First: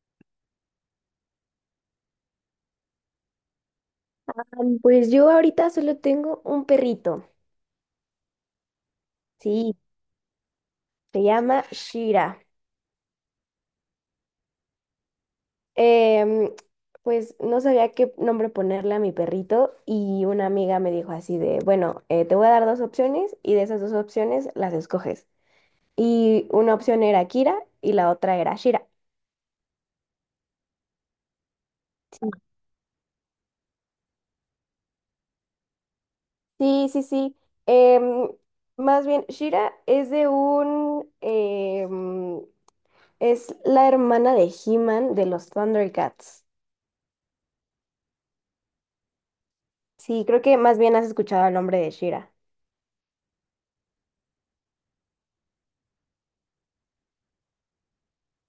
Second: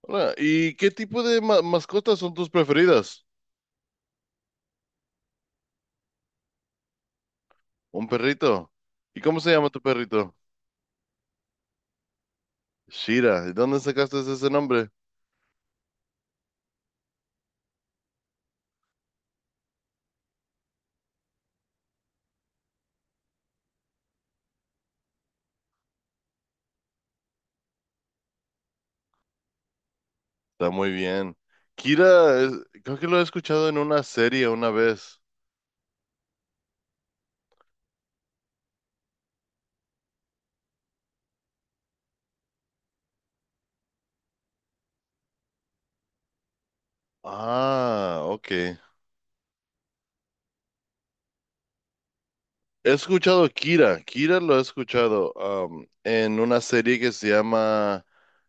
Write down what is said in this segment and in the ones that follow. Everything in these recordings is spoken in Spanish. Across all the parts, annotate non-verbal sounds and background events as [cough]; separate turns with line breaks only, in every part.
Hola, ¿y qué tipo de mascotas son tus preferidas?
Pues yo ahorita solo tengo un perrito,
Un perrito. ¿Y cómo se llama
sí,
tu perrito?
se llama Shira.
Shira. ¿De dónde sacaste ese nombre?
Em, pues no sabía qué nombre ponerle a mi perrito y una amiga me dijo así de, bueno, te voy a dar dos opciones y de esas dos opciones las escoges. Y una opción era Kira y la otra era Shira.
Está muy bien. Kira, es- Creo que lo he escuchado en una serie una vez.
Sí, sí, sí. Em, Más bien, Shira es de un, es la hermana de He-Man de los Thundercats.
Ah, ok.
Sí, creo que más bien has escuchado el nombre de Shira.
He escuchado Kira. Kira lo he escuchado en una serie que se llama,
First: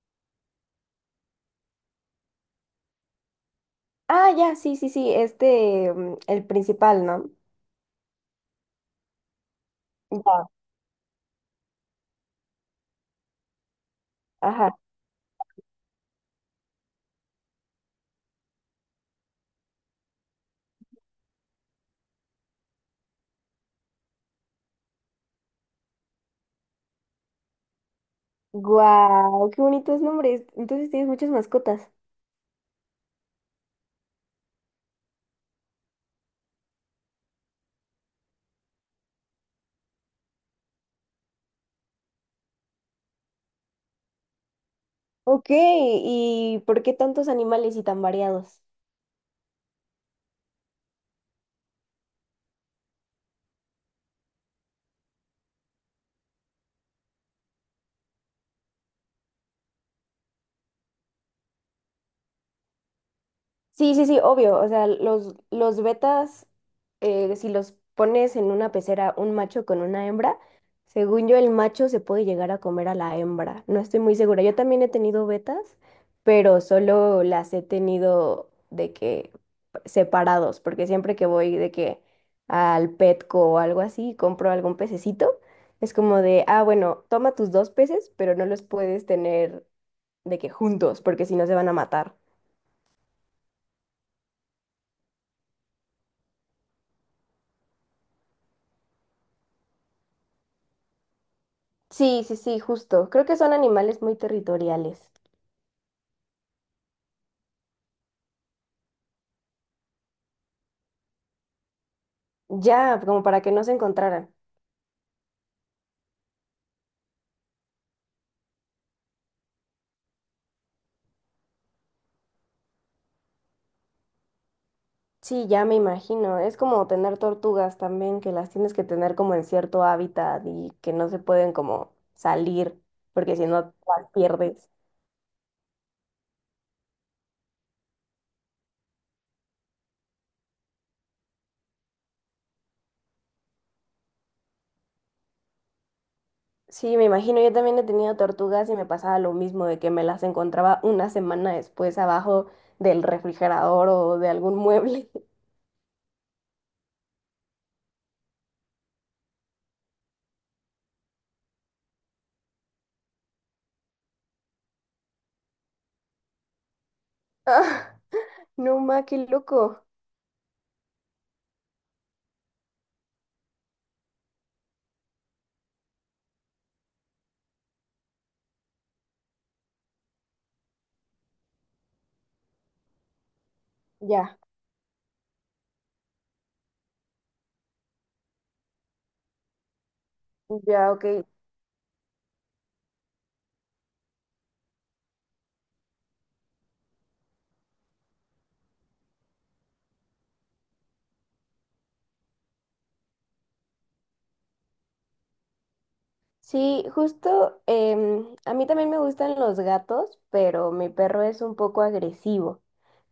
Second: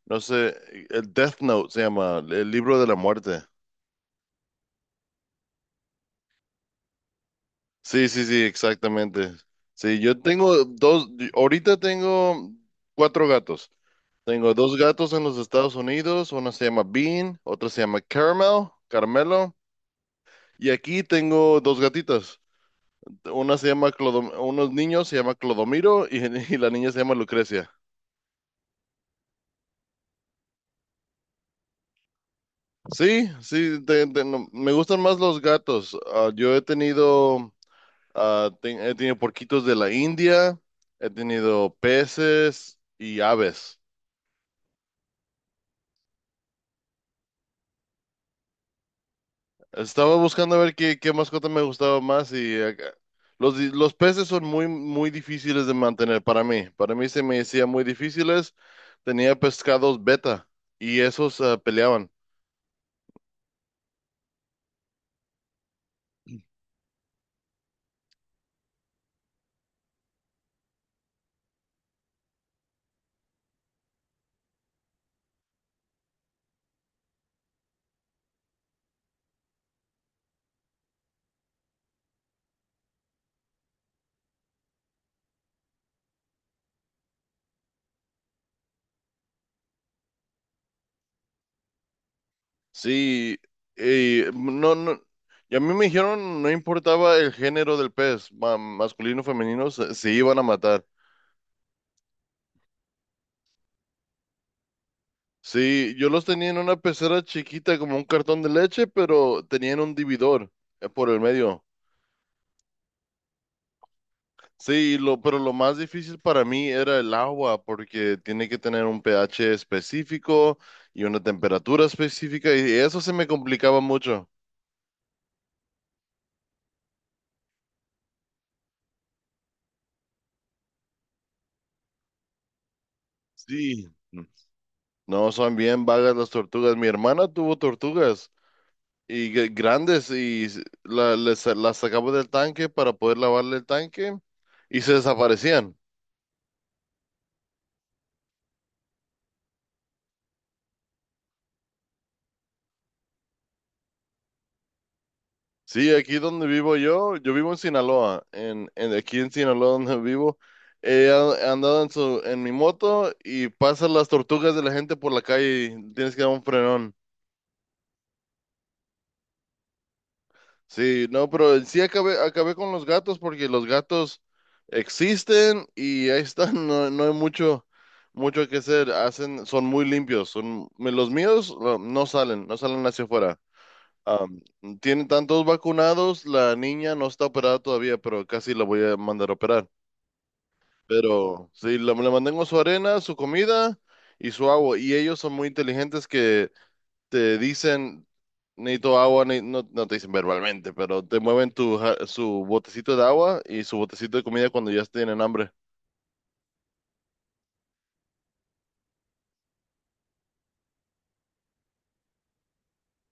no sé, el Death Note se llama, el libro de la muerte.
Ah, ya, sí, sí, sí, este, mm, el principal, ¿no?
Sí, sí, sí, exactamente. Sí, yo
Ya,
tengo dos, ahorita tengo cuatro gatos. Tengo dos
ajá.
gatos en los Estados Unidos, uno se llama Bean, otro se llama Caramel, Carmelo, y aquí tengo dos gatitas. Una unos niños se llama Clodomiro y, [laughs] y la niña se llama Lucrecia.
Guau, qué bonitos nombres. Entonces tienes muchas mascotas.
Sí, sí, no, me gustan más los gatos. Ah, yo he tenido, he tenido porquitos de la India, he tenido peces y aves.
Ok, ¿y por qué tantos animales y tan variados?
Estaba buscando a ver qué mascota me gustaba más los peces son muy difíciles de mantener para mí. Para mí se me decía muy difíciles. Tenía pescados beta y esos peleaban.
Sí, sí, sí, obvio. O sea, los betas, si los pones en una pecera un macho con una hembra, según yo el macho se puede llegar a comer a la hembra. No estoy muy segura. Yo también he tenido betas, pero solo las he tenido de que separados, porque siempre que voy de que al Petco o algo así, compro algún pececito, es como de, ah, bueno, toma tus dos peces, pero no los puedes tener de que juntos, porque si no se van a matar.
Sí, y no, no, y a mí me dijeron no importaba el género del pez, masculino o femenino, se iban a matar.
Sí, sí, sí, justo. Creo que son animales muy territoriales.
Sí, yo los tenía en una pecera chiquita como un cartón de leche, pero tenían un dividor por el medio.
Ya, como para que no se encontraran.
Sí, lo, pero lo más difícil para mí era el agua, porque tiene que tener un pH específico y una temperatura específica, y eso se me complicaba mucho.
Sí, ya me imagino. Es como tener tortugas también, que las tienes que tener como en cierto hábitat y que no se pueden como salir, porque si no
Sí.
las pierdes.
No, son bien vagas las tortugas. Mi hermana tuvo tortugas y grandes y las sacaba del tanque para poder lavarle el tanque y se desaparecían.
Sí, me imagino. Yo también he tenido tortugas y me pasaba lo mismo, de que me las encontraba una semana después abajo del refrigerador o de algún mueble. [laughs]
Sí, aquí donde vivo yo, yo vivo en Sinaloa, en aquí en Sinaloa donde vivo, andado en mi moto y pasan las tortugas de la gente por la calle y tienes que dar un frenón.
Ah, no, ma, qué loco.
Sí, no, pero sí acabé, acabé con los gatos porque los gatos existen y ahí están, [laughs] no, no hay mucho, mucho que hacer, hacen, son muy limpios, son, los míos no salen, no salen hacia afuera.
Ya,
Am, Tiene tantos vacunados, la niña no está operada todavía, pero casi la voy a mandar a operar.
ya, ok.
Pero sí, le mantengo su arena, su comida y su agua. Y ellos son muy inteligentes que te dicen, necesito agua, no, no te dicen verbalmente, pero te mueven su botecito de agua y su botecito de comida cuando ya tienen hambre.
Sí, justo, a mí también me gustan los gatos, pero mi perro es un poco agresivo.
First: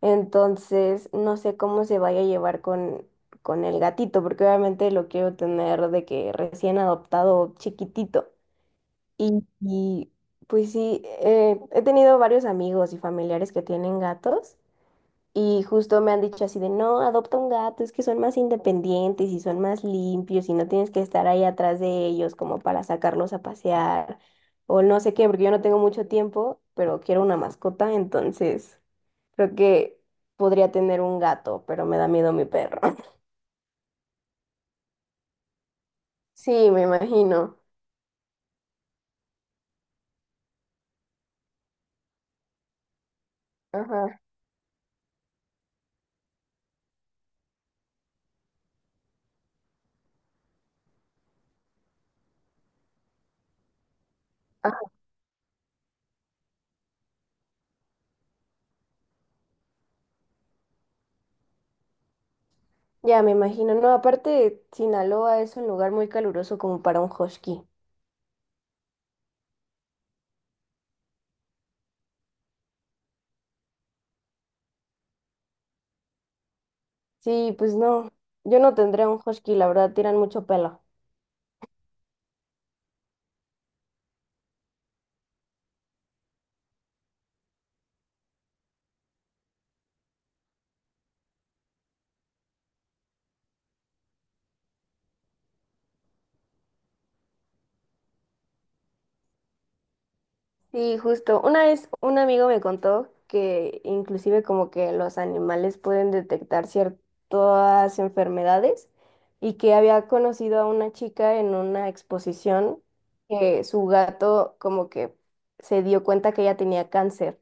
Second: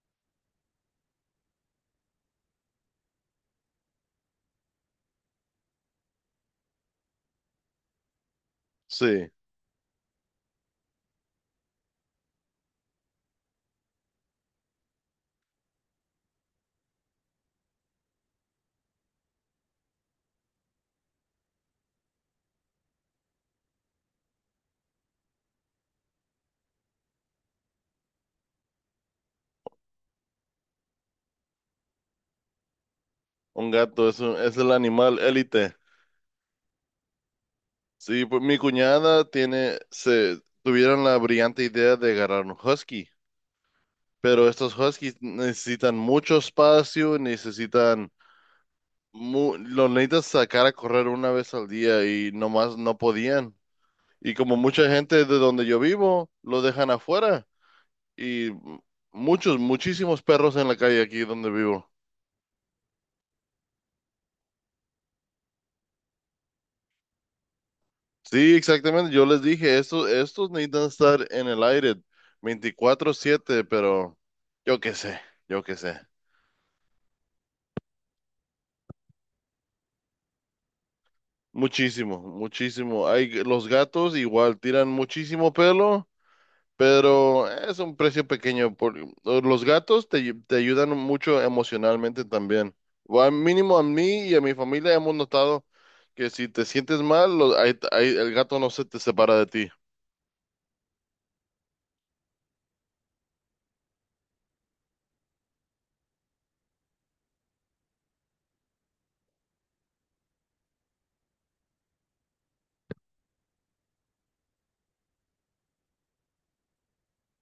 Entonces, no sé cómo se vaya a llevar con el gatito, porque obviamente lo quiero tener de que recién adoptado, chiquitito.
Sí,
Y, pues sí, he tenido varios amigos y familiares que tienen gatos y justo me han dicho así de, no, adopta un gato, es que son más independientes y son más limpios y no tienes que estar ahí atrás de ellos como para sacarlos a pasear o no sé qué, porque yo no tengo mucho tiempo, pero quiero una mascota, entonces creo que podría tener un gato, pero me da miedo mi perro. [laughs]
un gato es el animal élite.
Sí, me imagino.
Sí, pues mi cuñada tiene, se tuvieron la brillante idea de agarrar un husky.
Ajá.
Pero estos Huskies necesitan mucho espacio, necesitan, los necesitas sacar a correr una vez al día y nomás no podían. Y como
Ajá.
mucha gente de donde yo vivo, lo dejan afuera. Y muchos, muchísimos perros en la calle aquí donde vivo.
Ya, me imagino. No, aparte, Sinaloa es un lugar muy caluroso como para un husky.
Sí, exactamente. Yo les dije, estos necesitan estar en el aire 24/7. Pero yo qué sé, yo qué sé.
Sí, pues no, yo no tendría un husky, la verdad, tiran mucho pelo.
Muchísimo, muchísimo. Hay, los gatos igual tiran muchísimo pelo. Pero es un precio pequeño. Por, los gatos te ayudan mucho emocionalmente también. O al mínimo a mí y a mi familia hemos notado que si te sientes mal, ahí el gato no se te separa de ti.
Sí, justo. Una vez un amigo me contó que inclusive como que los animales pueden detectar ciertas enfermedades y que había conocido a una chica en una exposición que su gato como que se dio cuenta que ella tenía cáncer.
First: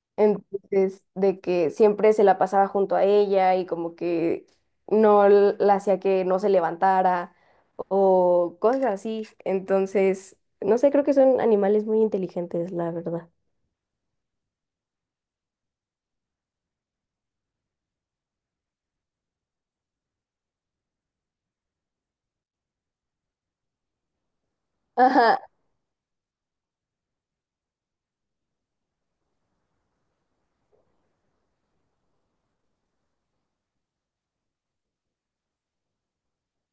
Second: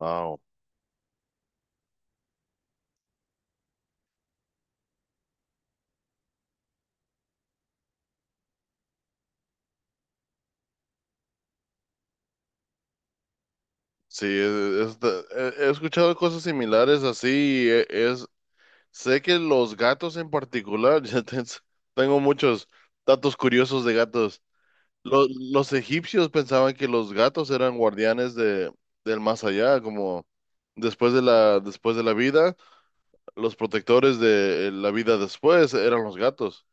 Wow.
Entonces, de que siempre se la pasaba junto a ella y como que no l- la hacía que no se levantara o cosas así. Entonces, no sé, creo que son animales muy inteligentes, la verdad.
Sí, he escuchado cosas similares así. Es, sé que los gatos en particular, [laughs] tengo muchos datos curiosos de gatos.
Ajá,
Los egipcios pensaban que los gatos eran guardianes de, del más allá, como después de la vida, los protectores de la vida después eran los gatos.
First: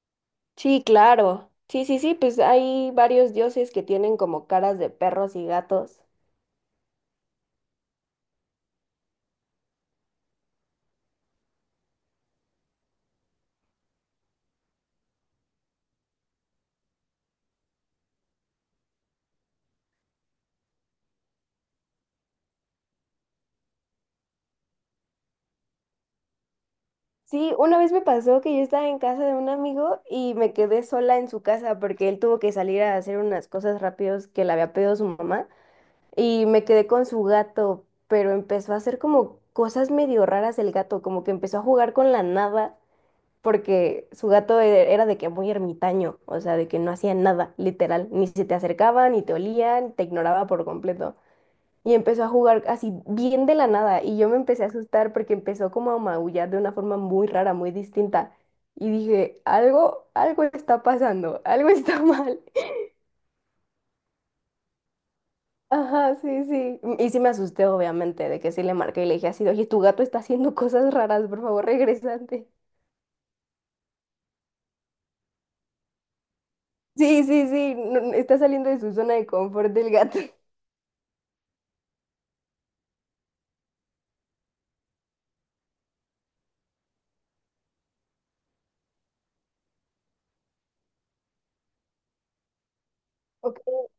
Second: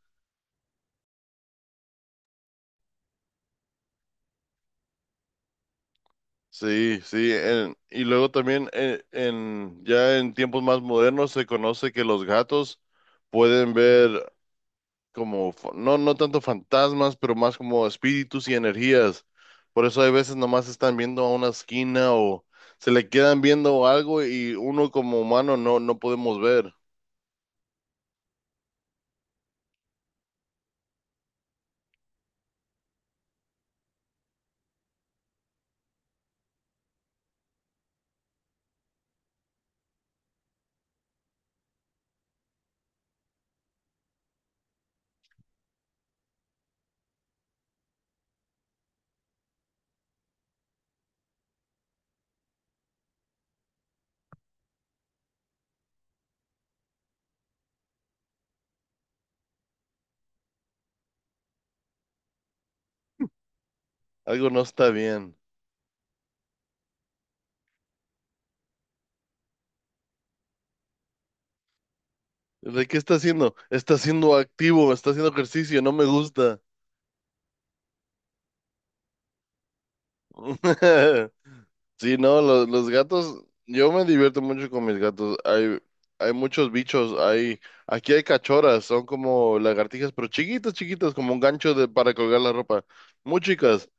sí, claro. Sí, sí, sí, pues hay varios dioses que tienen como caras de perros y gatos.
Sí, sí, y luego también en, ya en tiempos más modernos se conoce que los gatos pueden ver como, no, no tanto fantasmas, pero más como espíritus y energías. Por eso hay veces nomás están viendo a una esquina o se le quedan viendo algo y uno como humano no, no podemos ver.
Sí, una vez me pasó que yo estaba en casa de un amigo y me quedé sola en su casa porque él tuvo que salir a hacer unas cosas rápidos que le había pedido su mamá y me quedé con su gato, pero empezó a hacer como cosas medio raras el gato, como que empezó a jugar con la nada porque era de que muy ermitaño, o sea, de que no hacía nada, literal, ni se te acercaba, ni te olía, te ignoraba por completo. Y empezó a jugar así bien de la nada y yo me empecé a asustar porque empezó como a maullar de una forma muy rara, muy distinta. Y dije, algo, algo está pasando, algo está [laughs] mal.
Algo no está bien.
Ajá, sí, sí. Y sí me asusté, obviamente, de que sí le marqué y le dije así, de, oye, tu gato está haciendo [laughs] cosas raras, por favor, regresante.
¿De qué está haciendo? Está siendo activo, está haciendo ejercicio, no me gusta.
Sí, sí, sí, no, está saliendo de su zona de confort del gato. [laughs]
[laughs] Sí, no, los gatos, yo me divierto mucho con mis gatos. Hay muchos bichos, hay, aquí hay cachorras, son como lagartijas, pero chiquitas, chiquitas, como un gancho de, para colgar la ropa, muy
Ok,
chicas.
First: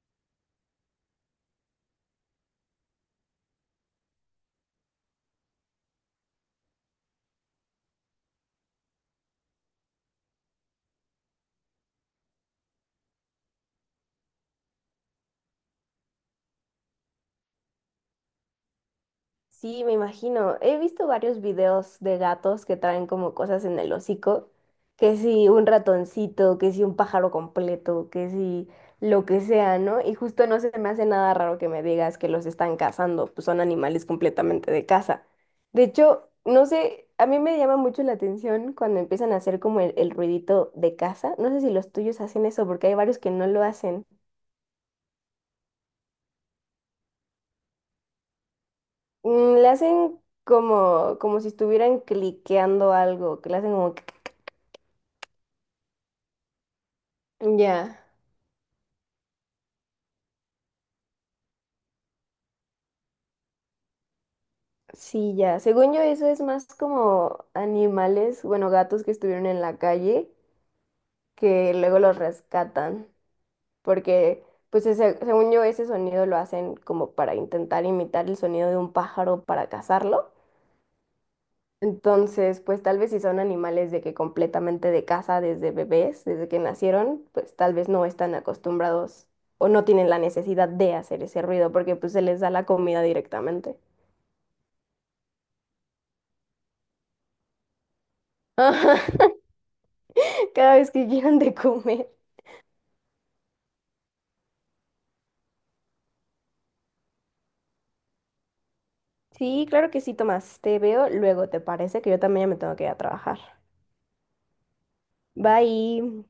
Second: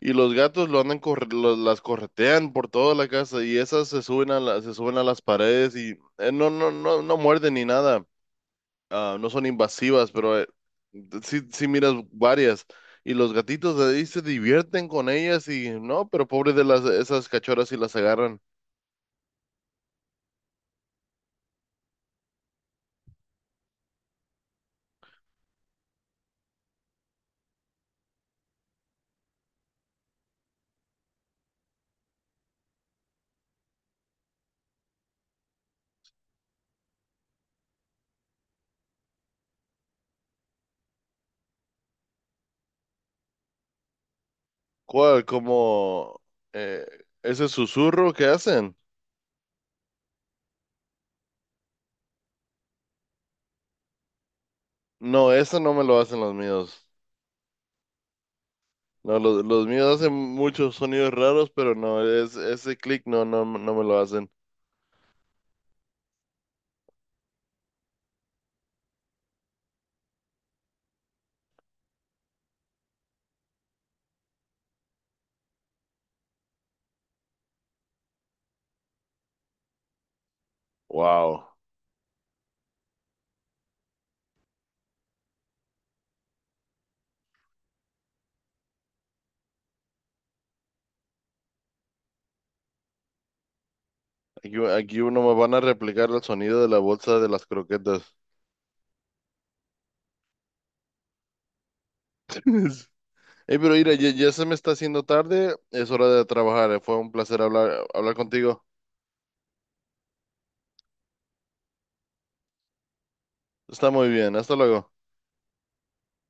Y los gatos lo andan corre- lo- las corretean por toda la casa y esas se suben se suben a las paredes y no, no, no, no muerden ni nada ah, no son invasivas, pero sí, sí miras varias. Y los gatitos ahí se divierten con ellas y no, pero pobres de las esas cachorras si las agarran.
sí, me imagino. He visto varios videos de gatos que traen como cosas en el hocico, que si un ratoncito, que si un pájaro completo, que si lo que sea, ¿no? Y justo no se me hace nada raro que me digas que los están cazando, pues son animales completamente de caza. De hecho, no sé, a mí me llama mucho la atención cuando empiezan a hacer como el ruidito de caza. No sé si los tuyos hacen eso, porque hay varios que no lo hacen.
¿Cuál? Como eh, ese susurro que hacen.
Mm, le hacen como, como si estuvieran cliqueando algo, que le hacen como...
No, eso no me lo hacen los míos.
Ya,
No, los míos hacen muchos sonidos raros, pero no, es, ese clic no, no, no me lo hacen.
sí, ya. Según yo, eso es más como animales, bueno, gatos que estuvieron en la calle, que luego los rescatan, porque, pues, según yo, ese sonido lo hacen como para intentar imitar el sonido de un pájaro para cazarlo.
Wow.
Entonces, pues tal vez si son animales de que completamente de casa desde bebés, desde que nacieron, pues tal vez no están acostumbrados o no tienen la necesidad de hacer ese ruido porque pues se les da la comida directamente.
Aquí, aquí uno me van a replicar el sonido de la bolsa de las croquetas.
[laughs] Cada vez que [laughs] quieran de comer.
[laughs] Hey, pero mira, ya, ya se me está haciendo tarde, es hora de trabajar. Eh. Fue un placer hablar, hablar contigo.
Sí, claro que sí, Tomás. Te veo luego, ¿te parece? Que yo también ya me tengo que ir a trabajar.
Está muy bien, hasta luego.
Bye.